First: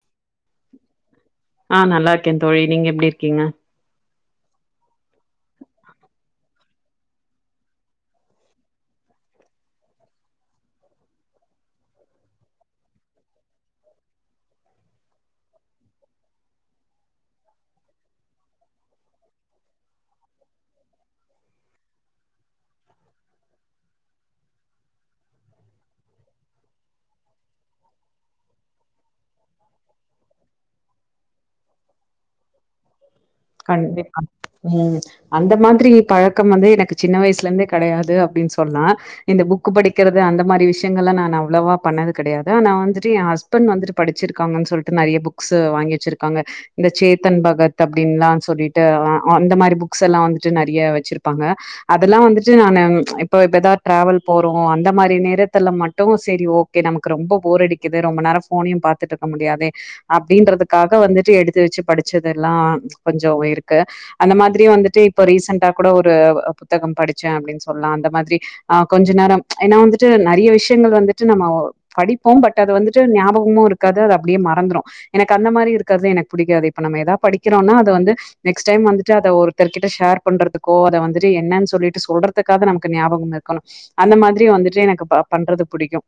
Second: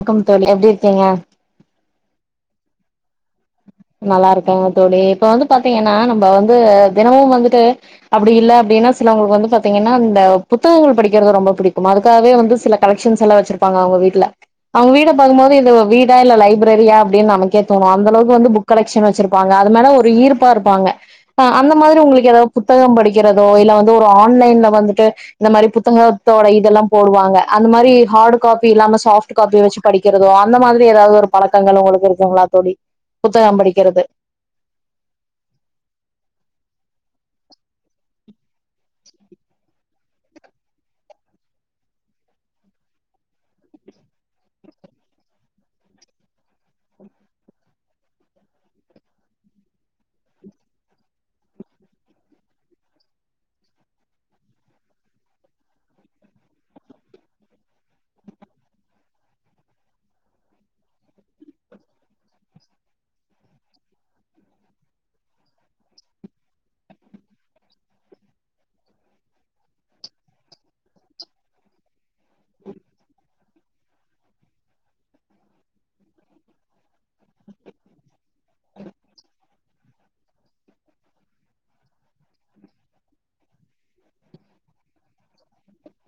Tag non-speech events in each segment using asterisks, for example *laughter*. வணக்கம் தோழி எப்டி இருக்கீங்க ஆ நல்லார்க்கே தோழி நீங்க எப்டி இருக்கீங்க நல்லாருக்கேங்க தோழி இப்ப வந்து பாத்திங்கனா நம்ப வந்து தினமு வந்துட்டு அப்டி இல்ல அப்டின்னா சிலவங்களுக்கு வந்து பாத்திங்கன்னா இந்த புத்தகங்கள் படிக்கிறது ரொம்ப புடிக்கும் அதுக்காகவே வந்து சில கலெக்ஷன் எல்லா வச்சிருப்பாங்க அவுங்க வீட்ல அவுங்க வீட பாக்கும்போது இது வீடா இல்ல லைப்ரரியா அப்டின்னு நமக்கே தோனு அந்தளவுக் வந்து புக் கலெக்ஷன் வச்சுருப்பாங்க அது மேல ஒரு ஈர்ப்பா இருப்பாங்க அ அந்த மாதிரி உங்களுக்கு ஏதாது புத்தகொ படிக்கிறதோ இல்ல வந்து ஒரு ஆன்லைன்ல வந்துட்டு இந்த மாரி புத்தகத்தோட இதெல்லா போடுவாங்க அந்த மாரி ஹார்டு காப்பி இல்லாம சாஃப்ட் டு காப்பி வச்சு படிக்கிறதோ அந்த மாரி ஏதாது ஒரு பழக்கங்கள் ஒங்களுக்கு இருக்குங்ளா தோழி புத்தகம் படிக்கிறது கண்டிப்பா ம் அந்த மாதிரி பழக்கம் வந்து எனக்கு சின்ன வயசுல இருந்தே கெடையாது அப்டின் சொன்னா இந்த புக்கு படிக்கிறது அந்த மாரி விஷ்யங்கள்லா நா அவ்ளவா பண்ணது கெடையாது நா வந்துட்டு ஏ ஹஸ் பன்ட் வந்துட்டு படுச்சிருக்காங்கன் சொல்ட்டு நெறைய புக்ஸ்ஸு வாங்கி வச்சிருக்காங்க இந்த சேத்தன் பகத் அப்டின்லா சொல்ட்டு அந்த மாரி புக்ஸ் எல்லா வந்துட்டு நெறைய வச்சிருப்பாங்க அதெல்லா வந்துட்டு நானூ இப்ப இப்பதா டிராவல் போறோ அந்த மாரி நேரத்துல மட்டும் சேரி ஓ கே நமக்கு ரொம்ப போர் அடிக்குது ரொம்ப நேரௌ ஃபோனையு பாத்துட்டு இருக்க முடியாது அப்டின்றதுக்காக வந்துட்டு எடுத்து வெச்சி படிச்சதெல்லா கொஞ்சோ இருக்கு அந்த மாதிரி வந்துட்டு இப்ப ரீசன்ட்டா கூட ஒரு புத்தகம் படிச்சே அப்டின் சொல்லா அந்த மாதிரி ஆ கொஞ்ச நேரம் ஏனா வந்துட்டு நெறைய விஷயங்கள் வந்துட்டு நம்ம படிப்போ பட் அது வந்துட்டு ஞாபகமு இருக்காது அது அப்டியே மறந்துடு எனக்கு அந்த மாரி இருக்கறது எனக்கு புடிக்காது இப்ப நம்ம ஏதாது படிக்கிறோனா அத வந்து நெக்ஸ்ட் டைம் வந்துட்டு அத ஒருத்தர்கிட்ட ஷேர் பண்றதுக்கோ அத வந்துட்டு என்னன்னு சொல்லிட்டு சொல்றதுக்காக நமக்கு ஞாபகம் இருக்கணு அந்த மாதிரி வந்துட்டு எனக்கு பண்றது புடிக்கு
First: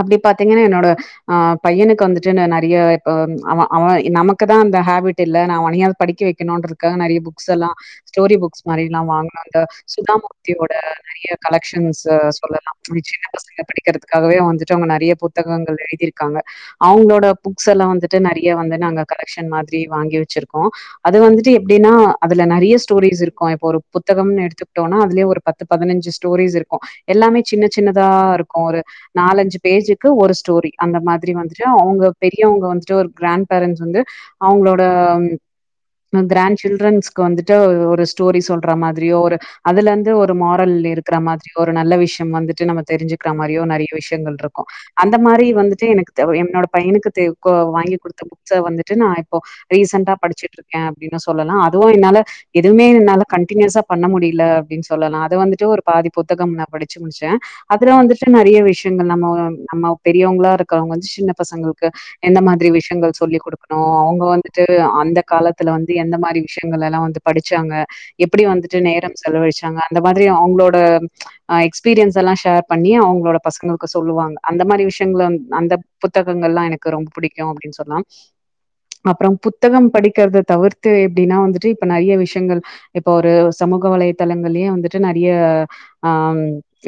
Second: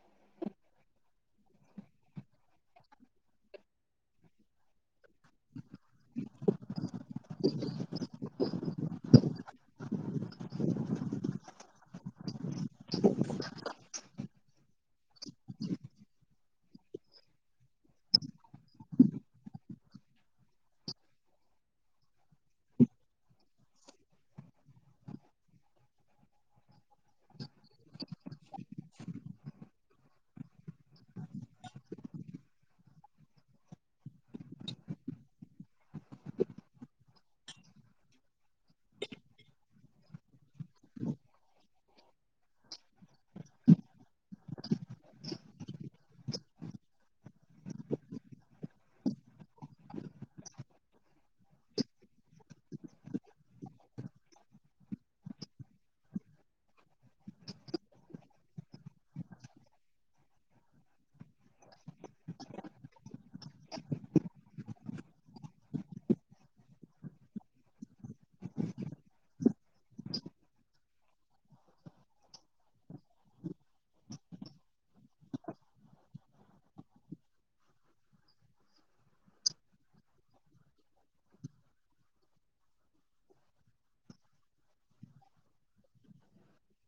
அப்டி பாத்தீங்கன்னா என்னோட ஆ பையனுக்கு வந்துட்டு நெறைய இப்ப அவே அவே நமக்கு தா அந்த ஹேபிட் இல்ல நா அவனையு படிக்க வெக்கணுன்றதுக்காக நெறைய புக்ஸ் எல்லா ஸ்டோரி புக்ஸ் மாரில்லா வாங்னோ அந்த சுதாமூர்த்தியோட நறைய கலெக்ஷன்ஸ் சொல்லல்லா சின்ன பசங்க படிக்கிறதுக்காகவே வந்துட்டு அவுங்க நெறைய புக் புத்தகங்கள் எழுதி இருக்காங்க அவுங்களோட புக்ஸ் எல்லா வந்துட்டு நெறைய வந்து நாங்க கலெக்ஷன் மாதிரி வாங்கி வெச்சிருக்கோ அது வந்துட்டு எப்டின்னா அதுல நறைய ஸ்டோரிஸ் இருக்கு இப்ப ஒரு புத்தகம்னு எடுத்துக்கிட்டோம்னா அதுலயே ஒரு பத்து பதினஞ்சி ஸ்டோரிஸ் இருக்கு எல்லாமே சின்ன சின்னதா இருக்கு ஒரு நாலஞ்சி பேஜிக்கு ஒரு ஸ்டோரி அந்த மாதிரி வந்துட்டு அவுங்க பெரியவங்க வந்துட்டு ஒரு கிராண்ட பேரண்ட்ஸ் வந்து அவுங்களோட அ ம் கிராண்ட் சில்ட்ரன்ஸ்க்கு வந்துட்டு ஒரு ஸ்டோரி சொல்ற மாதிரியோ ஒரு அதுல இருந்து ஒரு மாரல் இருக்கற மாதிரியோ ஒரு நல்ல விஷயம் வந்துட்டு நம்ம தெரிஞ்சிக்கிற மாதிரியோ நிறைய விஷயங்கள் இருக்கு அந்த மாரி வந்துட்டு எனக்கு த என்னோட பையனுக்கு தே கோ வாங்கி குடுத்த புக்ஸ வந்துட்டு நா இப்போ ரீசண்டா படிச்சிட்டு இருக்கே அப்டின்னு சொல்லலா அதுவு என்னால எதுவுமே என்னால கன்டின்யூசா பண்ண முடில அப்டின்னு சொல்லலா அது வந்துட்டு ஒரு பாதி புத்தகம் நா படிச்சி முடிச்சே அதுலா வந்துட்டு நறைய விஷயங்கள் நம்ம நம்ம பெரியவங்ளா இருக்கறவங்க வந்து சின்ன பசங்களுக்கு எந்த மாதிரி விஷயங்கள் சொல்லி் குடுக்கணு அவுங்க வந்துட்டு அந்த காலத்துல வந்து எந்த மாரி விஷயங்கள் எல்லா வந்து படிச்சாங்க எப்புடி வந்துட்டு நேரம் செலவழிச்சாங்க அந்த மாதிரி அவுங்களோட ஆ எக்ஸ்பீரியன்ஸ் எல்லா ஷேர் பண்ணி அவூங்களோட பசங்களுக்கு சொல்லுவாங்க அந்த மாரி விஷயங்கள அந்த புத்தகங்கள்லா எனக்கு ரொம்ப புடிக்கு அப்டின்னு சொல்லலா அப்றம் புத்தகம் படி இருக்கறத தவிர்த்து எப்டின்னா வந்துட்டு இப்ப நறைய விஷயங்கள் இப்போ ஒரு சமூக வலைதளங்கள்லையே வந்துட்டு நறைய ஆ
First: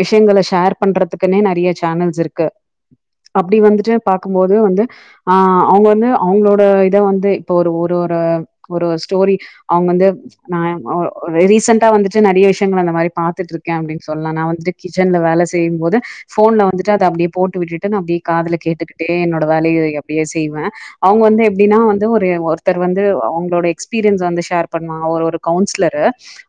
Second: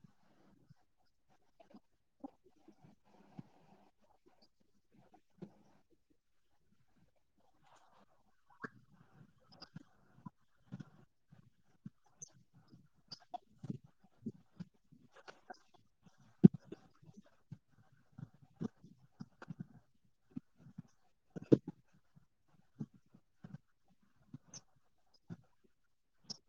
விஷயங்கள ஷேர் பண்றதுக்குன்னே நறைய சேனல்ஸ் இருக்கு அப்டி வந்துட்டு பாக்கும்போது வந்து ஆ அவுங்க வந்து அவுங்களோட இத வந்து இப்ப ஒரு ஒரு ஒரு ஒரு ஸ்டோரி அவுங்க வந்து நான் ஒ ஒ ரீசெண்டா வந்துட்டு நறைய விஷயங்கள் அந்த மாரி பாத்துட்டு இருக்கே அப்டின்னு சொல்லா நா வந்துட்டு கிச்சன்ல வேல செய்யும் போது ஃபோன்ல வந்துட்டு அத அப்டியே போட்டு விட்டுட்டு நா அப்டியே காதுல கேட்டுக்கிட்டே என்னோட வேலைய அப்டியே செய்வே அவுங்க வந்து எப்டின்னா வந்து ஒரு ஒரு ஒருத்தர் வந்து அவுங்களோட எக்ஸ்பீரியன்ஸ் வந்து ஷேர் பண்ணுவாங்க ஒரு ஒரு கவுன்சிலரு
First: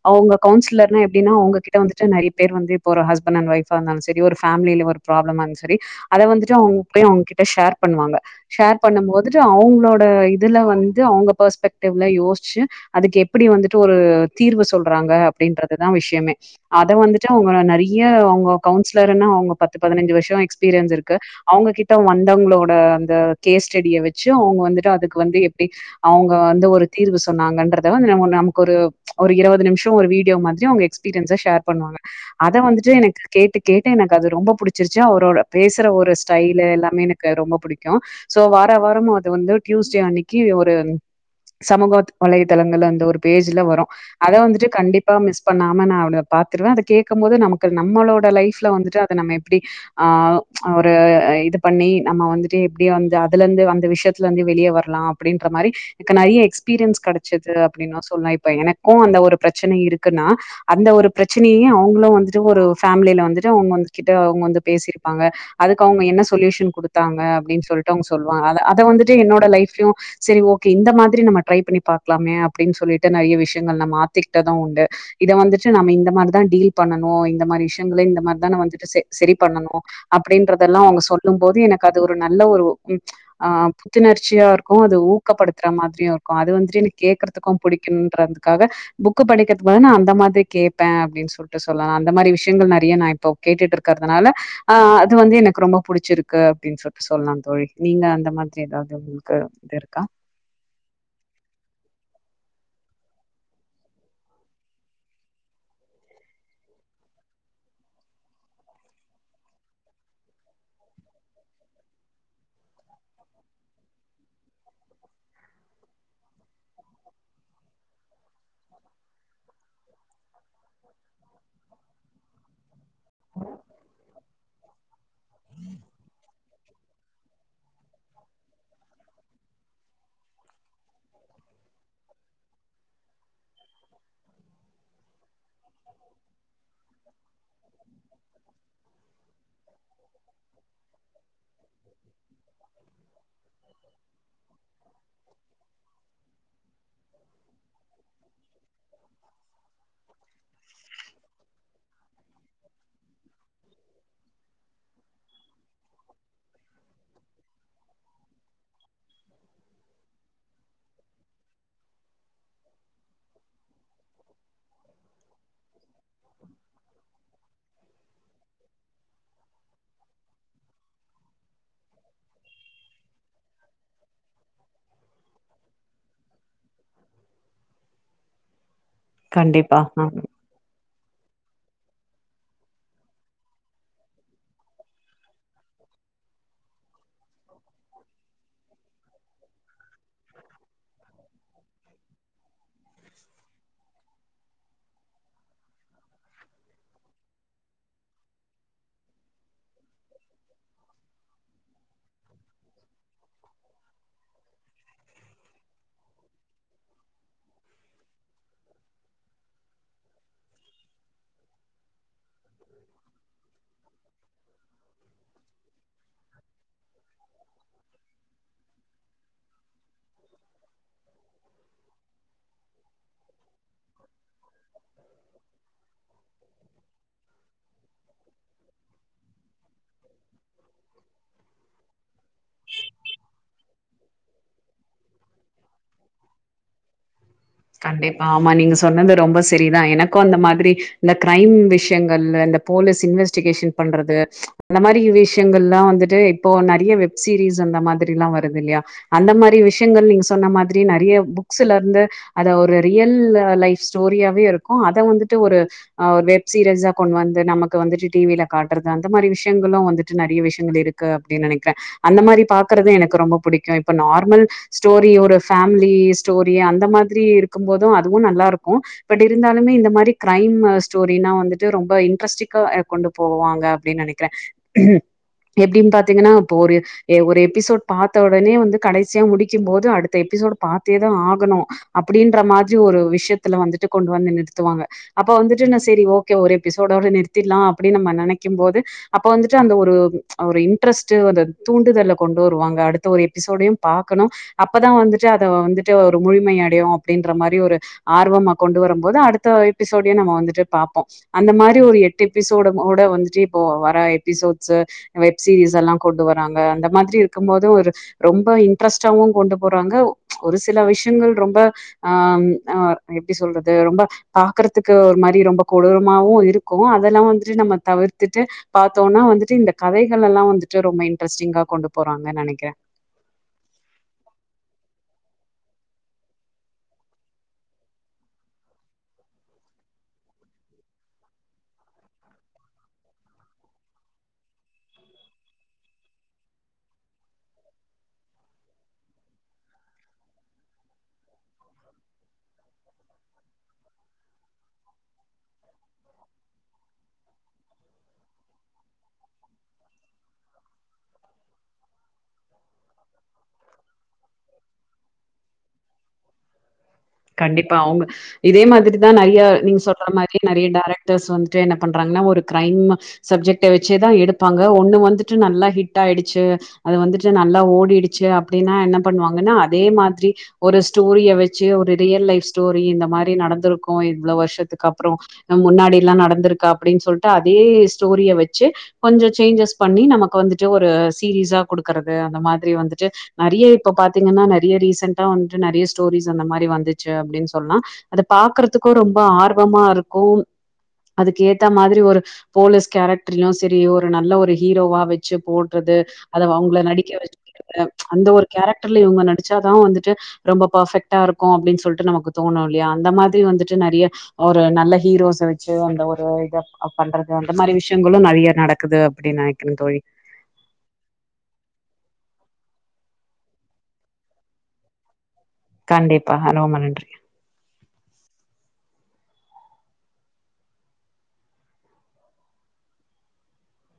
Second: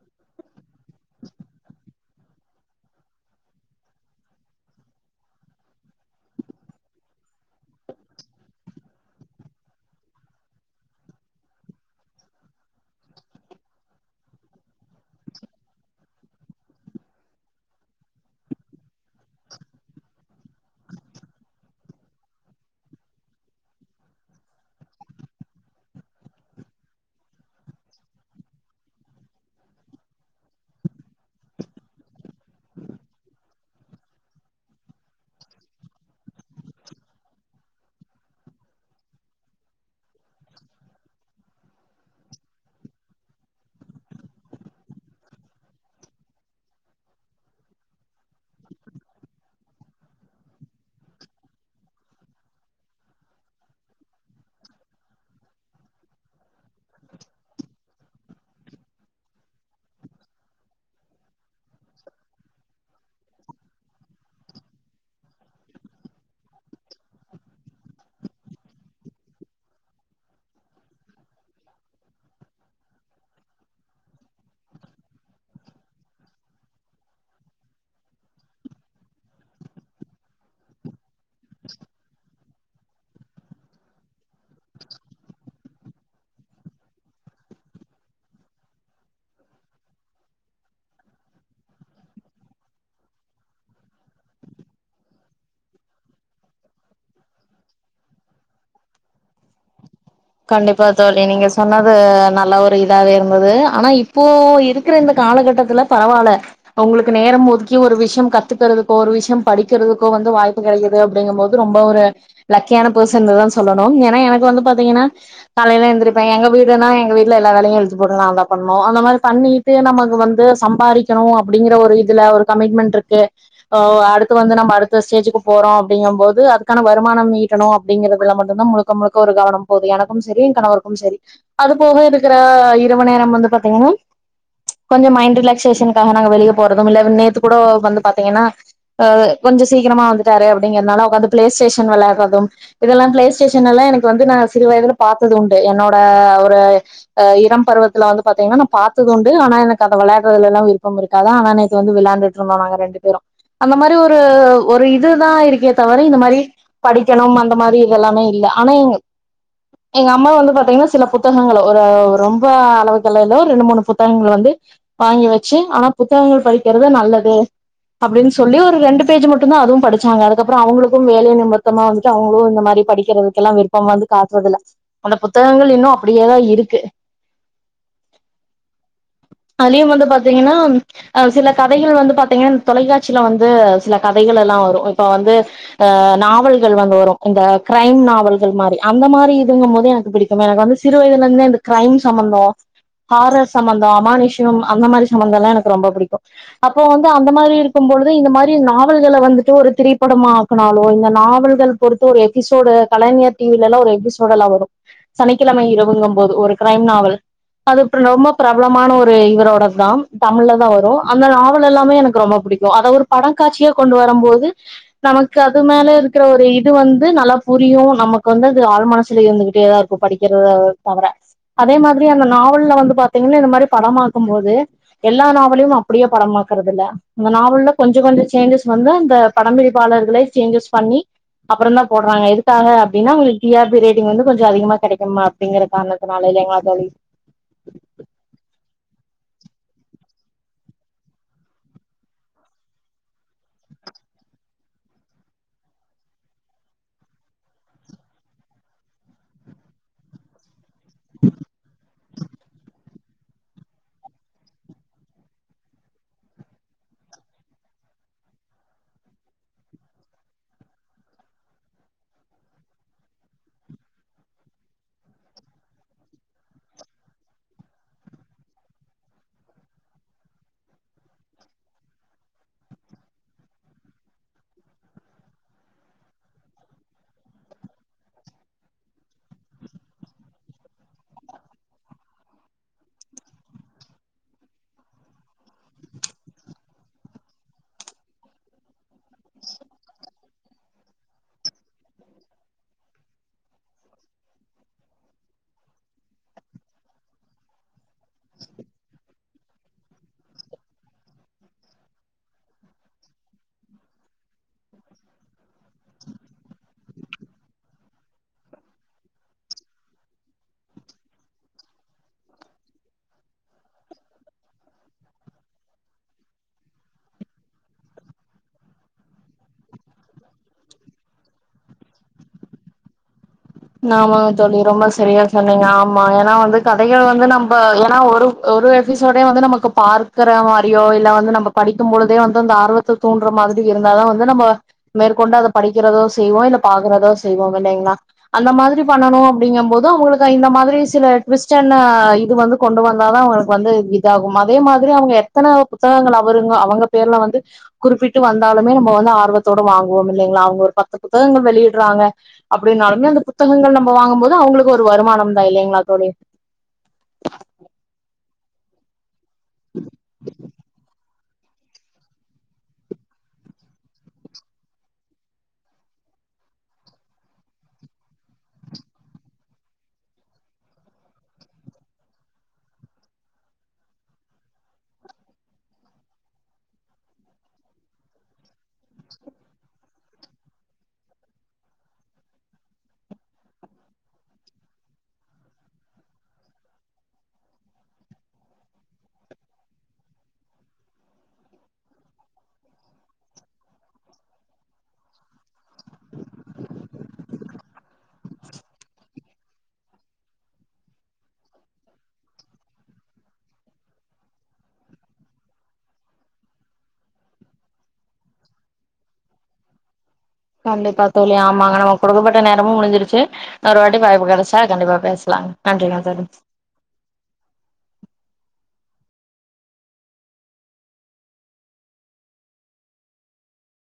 அவுங்க கவுன்சிலர்னா எப்டினா அங்ககிட்ட வந்துட்டு நெறைய பேர் வந்து இப்ப ஒரு ஹஸ்பெண்ட் அண்ட் வைஃப் இருந்தாலு செரி ஒரு ஃபேமிலில ஒரு ப்ராப்ளமா இருந் செரி அத வந்துட்டு அவுங்க போய் அவுங்ககிட்ட ஷேர் பண்ணுவாங்க ஷேர் பண்ணும் போதுட்டு அவுங்களோட இதுல வந்து அவுங்க பெர்ஸ்பெக்டிவ்ல யோஸ்சி அதுக்கு எப்படி வந்துட்டு ஒரு தீர்வு சொல்றாங்க அப்படின்றதுதா விஷியமே அத வந்துட்டு அவுங்க நெறிய அவுங்க கவுன்சிலருன்னா அவுங்க பத்து பதினஞ்சு வர்ஷோ எக்ஸ்பீரியன்ஸ் இருக்கு அவுங்க கிட்ட வந்தவங்ளோட அந்த கேஸ்டெடிய வெச்சு அவுங்க வந்துட்டு அதுக்கு வந்து எப்டி அவுங்க வந்து ஒரு தீர்வு சொன்னாங்கன்றத வந்து நம்ம நமக்கொரு ஒரு இருவது நிம்ஷோ ஒரு வீடியோ மாதிரி அவுங்க எக்ஸ்பீரியன்ஸ ஷேர் பண்ணுவாங்க அத வந்துட்டு எனக்கு கேட்டு கேட்டு எனக்கு அது ரொம்ப புடிச்சிருச்சு அவுரோட பேசுற ஒரு ஸ்டைலு எல்லாமே எனக் கு ரொம்ப புடிக்கு சோ வார வாரம் அது வந்து டியூஸ்டே அன்னிக்கு ஒரு சமூகத் வலைதளங்கள்ல அந்த ஒரு பேஜ்ஜுல வரு அத வந்துட்டு கண்டிப்பா மிஸ் பண்ணாம நா அவனத பாத்துருவே அத கேக்கம்போது நமக்கு நம்மளோட லைஃப்ல வந்துட்டு அ து நம்ம எப்படி ஆ ஒரு இது பண்ணி நம்ம வந்துட்டு எப்டி வந்து அதுலர்ந்து அந்த விஷியத்துலந்து வெளியே வர்லா அப்படின்றமாரி எனக் நெறிய எக்ஸ்பீரியன்ஸ் கடச்சிது அப்படின் நா சொல்லா இப்ப எனக்கு அந்த ஒரு ப்ரெச்சனை இருக்குன்னா அந்த ஒரு ப்ரச்சனியையு அவுங்ளு வந்துட்டு ஒரு ஃபேமில வந்துட்டு அவுங்க வந்து கிட்ட அவுங்க வந்து பேசிருப்பாங்க அதுக்கு அவுங்க என்ன சொல்யூஷன் குடுத்தாங்க அப்டின் சொல்ட்டு அவ்ங்க சொல்வாங்க அத அத வந்துட்டு என்னோட லைஃப்ல்யு செரி ஓகே இந்த மாதிரி நம்ம ட்ரை பண்ணி பாக்கலாமே அப்படின் சொல்லிட்டு நெறிய விஷ்யங்கள் நா மாத்திட்டது உண்டு இத வந்துட்டு நம்ம இந்த மாரிதா டீல் பண்ணணு இந்த மாரி விஷ்யங்கள இந்த மார்தா நா வந்துட்டு செ செரி பண்ணணு அப்படின்றதெல்லா அவுங்க சொல்லும் போது எனக்கு அது ஒரு நல்ல ஒரு ம் ஆ புத்துணர்ச்சியா இருக்கு அது ஊக்கப்படுத்துற மாத்ரியு இருக்கு அது வந்துட்டு எனக்கு கேக்குறதுக்கு புடிக்கும்ன்றதுக்காக புக்கு படிக்கிறதுக் பதிலா நா அந்த மாத்ரி கேப்பே அப்டின் சொல் ட்டு சொல்லலா அந்த மாரி விஷயங்கள் நறிய நா இப்போ கேட்டுட்ருக்கறதுனால ஆ அது வந்து எனக்கு ரொம்ப புடிச்சிருக்கு அப்டின் சொல்ட்டு சொல்லா தோழி நீங்க அந்த மாதிரி எதாவ்து உங்ளுக்கு இது இருக்கா கண்டிப்பா தோழி நீங்க சொன்னது நல்லா ஒரு இதாவே இருந்தது ஆனா இப்போ இருக்கிற இந்த காலகட்டத்துல பரவால உங்களுக்கு நேரம் ஒதுக்கி ஒரு விஷயம் கத்துக்கிறதுக்கோ ஒரு விஷயம் படிக்கிறதுக்கோ வந்து வாய்ப்பு கெடைக்கிற் து அப்படிங்கும் போது ரொம்ப ஒரு லக்கியான பேசன்னுதா சொல்லணு ஏனா எனக்கு வந்து பாத்தீங்கன்னா காலையில எந்திரிப்பே எங்க வீடுன்னா எங்க வீட்ல எல்லா வேலையு இழுத்து போட்டு நாந்தா பண்ணு அந்த மாரி பண்ணி ட்டு நமக்கு வந்து சம்பாறிக்கணு அப்படிங்கிற ஒரு இதுல ஒரு கமிட்மெண்ட்ருக் கு அ அடுத்து வந்து நம்ம அடுத்த ஸ்டேஜுக்கு போறோ அப்டிங்கம்போது அதுக் கான வருமானம் ஈட்டணு அப்டிங்கிறதுல மட்டுந்தான் முழுக்க முழுக்க ஒரு கவனம் போது எனக் கும் செரி என் கணவருக்கும் செரி அது போக இருக்கிற இரவு நேரம் வந்து பாத்தீங்கன்னா கொஞ்சோ மைண்ட் ரிலாக்சேஷனுக்காக நாங்க வெளியே போறதுமில்ல நேத்து கூட வந்து பாத்தீங்கன்னா ஆ கொஞ்சோ சீக்கிரமா வந்துட்டாரு அப்டிங்கிறனால உக்காந்து ப்ளே ஸ்டேஷன் விளாட்றதும் இதெல்லாம் ப்ளே ஸ்டேஷன் எல்லா எனக்கு வந்து நா சிறு வயதுல பாத்ததுண்டு என்னோட ஒரு ஓ இளம் பருவத்துல வந்து பாத்தீங்கன்னா நா பாத்ததுண்டு ஆனா எனக்கு அத வெளாட்றதுலெல்லா விருப்பம் இருக் காது ஆனா நேத்து வந்து விளாண்டுட்டுருந்தோ நாங்க ரெண்டு பேரு அந்த மாரி ஒரு ஒரு இதுதா இருக்கே தவிர இந்த மாரி படிக்கணும் அந்த மாரி இதெல்லாமே இல்ல ஆனா இங் எங்க அம்மாவு வந்து பாத்தீங்கன்னா சில புத்தகங்கள ஒரு ரொம்ப அளவுக்கெல்லா ஒரு ரெண்டு மூணு புத் தகங்கள் வந்து வாங்கி வெச்சு ஆனா புத்தகங்கள் படிக்கிறது நல்லது அப்படின் சொல்லி ஒரு ரெண்டு பேஜ் மட்டுந்தா அதுவு படிச்சாங்க அதுக்கப்புற அவுங்களுக்கும் வேலை நிமிர் சுத்தமா வந்துட்டு அவுங்களு இந்த மாரி படிக்கிறதுக்கெல்லா விருப்பம் வந்து காட்றதில்ல அந்த புத் தகங்கள் இன்னு அப்படியேதா இருக்கு கண்டிப்பா அத்லியும் ஆ வந்து பாத்தீங்கின்னா அ சில கதைகள் வந்து பாத்தீங்கன்னா இந்த தொலைக்காட்சியில வந்து சில கதைகள் எல்லா வரும் இப்ப வந்து அ நாவல்கள் வந்து வரும் இந்த கிரைம் நாவல்கள் மாரி அந்த மாரி தூங்கு போது எனக்கு புடிக்கு எனக்கு வந்து சிறு வயதுல இருந்தே இந்த கெரைம் சம்பந்தோ ஹாரர் சம்பந்தம் அமானுஷயம் அந்த மாரி சம்பந்தோ எல்லா எனக்கு ரொம்ப புடிக்கு அப்போ வந்து அந்த மாரி இருக்கும்பொழுது இந்த மாரி நாவல்கள வந்துட்டு ஒரு திரைப்படமா ஆக்குனால்லோ இந்த நாவல்கள் பொறுத்து ஒரு எபிசோடு கலைஞர் டி வி ல எல்லா ஒரு எபிசோடு எல்லா வரும் சனிக்கிழமை இரவுங்க போது ஒரு கெரைம் நாவல் அது இப்ப ரொம்ப பிரபலமான ஒரு இவரோட தான் தமிழ்ல தா வருஅந்த நாவல் எல்லாமே எனக்கு ரொம்ப புடிக் அத ஒரு பட காட்சியா கொண்டு வரபோது நமக்கு அது மேல இருக்கிற ஒரு இது வந்து நல்லா புரியு நமக்கு வந்து அது ஆழ் மனசு *unintelligible* இருந்துகிட்டேதா இருக்கு படிக்கிறத தவற அதே மாரி அந்த நாவல்ல வந்து பாத்தீங்கன்னா இந்த மாரி படமாக்கும்போது எல்லா நாவலையு அப்டியே படம்மாக்குறது இல்ல அந்த நாவல்லல கொஞ்சோ கொஞ்சோ சேஞ்சஸ் வந்து அந்த படம்பிடிப்பாளர்களே சேஞ்சஸ் பண்ணி அப்பறம் தா போடுறாங்க எதுக்காக அப்டினா உங்களுக்கு டி ஆர் பி ரேட் வந்து கொஞ்சோ அதிகமா கெடைக்குமா அப்டிங்கிற காரணத்தினால்ல இல்லங்களா தோழி கண்டிப்பா ஆமா நீங்க சொன்னது ரொம்ப சரிதா எனக்கும் அந்த மாதிரி இந்த கிரைம் விஷயங்கள்ல இந்த போலீஸ் இன்வெஸ்டிகேஷன் பண்றது அந்த மாரி விஷயங்கள் எல்லா வந்துட்டு இப்போ நெறைய வெப் சீரீஸ் அந்த மாதிரி எல்லா வருது இல்லையா அந்த மாதிரி விஷயங்கள் நீங்க சொன்ன மாதிரி நறைய புக்ஸ்ல இருந்து த ரியல் லைஃப் ஸ்டோரியாவே இருக்கு அத வந்துட்டு ஒரு அ ஒரு வெப் சீரீஸா கொண்டு வந்து நமக்கு வந்துட்டு டிவில காட்டுறது அந்த மாரி விஷயங்களும் வந்துட்டு நறைய விஷயங்கள் இருக்கு கு அப்டின்னு நெனைக்கிறே அந்த மாரி பாக்குறது எனக்கு ரொம்ப புடிக்கு இப்ப நார்மல் ஸ்டோரி ஒரு ஃபேமிலி ஸ்டோரி அந்த மாதிரி இருக்கும் போது அதுவு நல்லா இருக்கு பட் இருந்தாலுமே இந்த மாதிரி க்ரைம் ஸ்டோரினா வந்துட்டு ரொம்ப இன்ட்ரெஸ்டிக்கா கொண்டு போவாங்க அப்டின்னு நெனைக்கிறே எப்டின்னு பாத்தீங்கன்னா இப்போ ஒரு ஒரு எபிசோட் பாத்த உடனே வந்து கடைசியா முடிக்கும் போது அடுத்த எபிசோட் பாத்தே தா ஆகணு அப்டின்ற மாதிரி ஒரு விஷயத்துல வந்துட்டு கொண்டு வந்து நிறுத்துவாங்க அப்ப வந்துட்டு நா செரி ஓகே ஒரு எபிசோடோட நிறுத்திடலா அப்டினு நம்ம நெனைக்கு போது அப்ப வந்துட்டு அந்த ஒரு ஒரு இன்ட்ரெஸ்ட்டு அந்த தூண்டுதல கொண்டு வருவாங்க அடுத்த ஒரு எபிசோடையும் பாக்கணு அப்பதா வந்துட்டு அத வந்துட்டு ஒரு முழுமைய அப்டியே அப்டின்ற மாரி ஒரு ஆர்வம் மா கொண்டு வரு போது அடுத்த எபிசோடையு நம்ம வந்துட்டு பாப்போ அந்த மாரி ஒரு எட்டு எபிசோட ஓட வந்துட்டு இப்போ வர எபிசோட்ஸ்ச வெப் சீரிஸ் எல்லா கொண்டு வராங்க அந்த மாதிரி இருக்கு போது ஒரு ரொம்போ இன்ட்ரெஸ்ட்டாவு கொண்டு போறாங்க ஒரு சில விஷயங்கள் ரொம்ப அ ம் அ எப்டி சொல்றது ரொம்ப பாக்குறதுக்கு ஒரு மாரி ரொம்ப கொடூரமாவு இருக்கோ அதெல்லா வந்துட்டு நம்ம தவிர்த்துட்டு பாத்தோன்னா வந்துட்டு இந்த கதைகள்லல்லா வந்துட்டு ரொம்ப இன்டரஸ்டிங்கா கொண்டு போறாங்கனு நெனைக்கிறே ஆமாங்க தோழி ரொம்போ சரியா சொன்னீங்க ஆமா ஏனா வந்து கதைகள் வந்து நம்ப ஏனா ஒரு ஒரு எபிசோடே வந்து நமக்கு பார்க்கற மாரியோ இல்ல வந்து நம்ப படிக்கும் பொழுதே வந்து அந்த ஆர்வத்த தூன்ட்ற மாதிரி இருந்தாதா வந்து நம்போ மேற்கொண்டு அத படிக்கிறதோ செய்வோ இல்ல பாக்குறதோ செய்வோ *unintelligible* அந்த மாதிரி பண்ணனும் அப்டிங்கும் போது அவுங்களுக்கு இந்த மாதிரி சில ட்டுவிஸ்டன இது வந்து கொண்டு வந்தாதா அவுங்களுக்கு வந்து இது இதாகும் அதே மாதிரி அவுங்க எத்தன புத்தகங்கள் அவருங்க அவுங்க பேர்ல வந்து குறிப்பிட்டு வந்தாலுமே நம்ம வந்து ஆர்வத்தோட வாங்குவோம் இல்லைங்ளா அவுங்க ஒரு பத்து புத்தகங்கள் வெளியிற்றாங்க அப்டின்னாலுமே அந்த புத்தகங்கள் நம்ம வாங்கும்போது அவுங்களுக்கு ஒரு வருமானம் தா இல்லைங்ளா தோழி கண்டிப்பா அவுங் இதே மாதிரிதா நறையா நீங்க சொல்றா மாரி நறைய டேரக் டர்ஸ் வந்துட்டு என்ன பண்றாங்கனா ஒரு கிரைம் சப்ஜெக்டே வெச்சேதா எடுப்பாங்க ஒண்ணு வந்துட்டு நல்லா ஹிட் ஆயிடுச்சு அது வந்துட்டு நல்லா ஓடிடுச்சு அப்டினா என்ன பண்ணுவாங்னா அதே மாதிரி ஒரு ஸ்டோரிய வெச்சு ஒரு ரியல் லைஃப் ஸ்டோரி இந்த மாரி நடந்திருக்கோ இவ்ளோ வருஷத்துக்கு அப்றோ முன்னாடில்லா நடந்திருக்கா அப்டின் சொல்லிட்டு அதே ஸ்டோரிய வெச்சு கொஞ்சோ சேஞ்சஸ் பண்ணி நமக்கு வந்துட்டு ஒரு சீரிஸா குடுக்குறது அந்த மாதிரி வந்துட்டு நறைய இப்ப பாத்தீங்கன்னா நறைய ரீசன்டா வந்துட்டு நறைய ஸ்டோரிஸ் அந்த மாரி வந்துச் சு அப்டின் சொன்னா அத பாக்குறதுக்கூ ரொம்போ ஆர்வமா இருக்கூ அதுக்கேத்தா மாதிரி ஒரு போலீஸ் கேரட்ரியு செரி ஒரு நல்ல ஒரு ஹீரோவா வெச்சு போட் றது அத அவுங்ள நடிக்க வைக்கிறது அந்த ஒரு கேரக்டர்ல இவுங்க நடி ச்சாதா வந்துட்டு ரொம்ப பார்ஃபெக்டா இருக்கூ அப்டின் சொல்ட்டு நமக்கு தோணு இல்லியா அந்த மாதிரி வந்துட்டு நெறைய ஒரு நல்ல ஹீரோச வெச்சு அந்த ஒரு இத அப்பண்றது அந்த மாரி விஷயங்களு நெறைய நடக்குது அப்டின் நெனை கிற தோழி கண்டிப்பா தோழி ஆமாங்க நமக் குடுக்கப்பட்ட நேரமும் முடிஞ்சிருச்சு இன்னோரு வாட்டி வாய்ப்பு கடைச்சா கண்டிப்பா பேசலாங்க நன்றிங்க தோழி கண்டிப்பா அ ரொம்ப நன்றி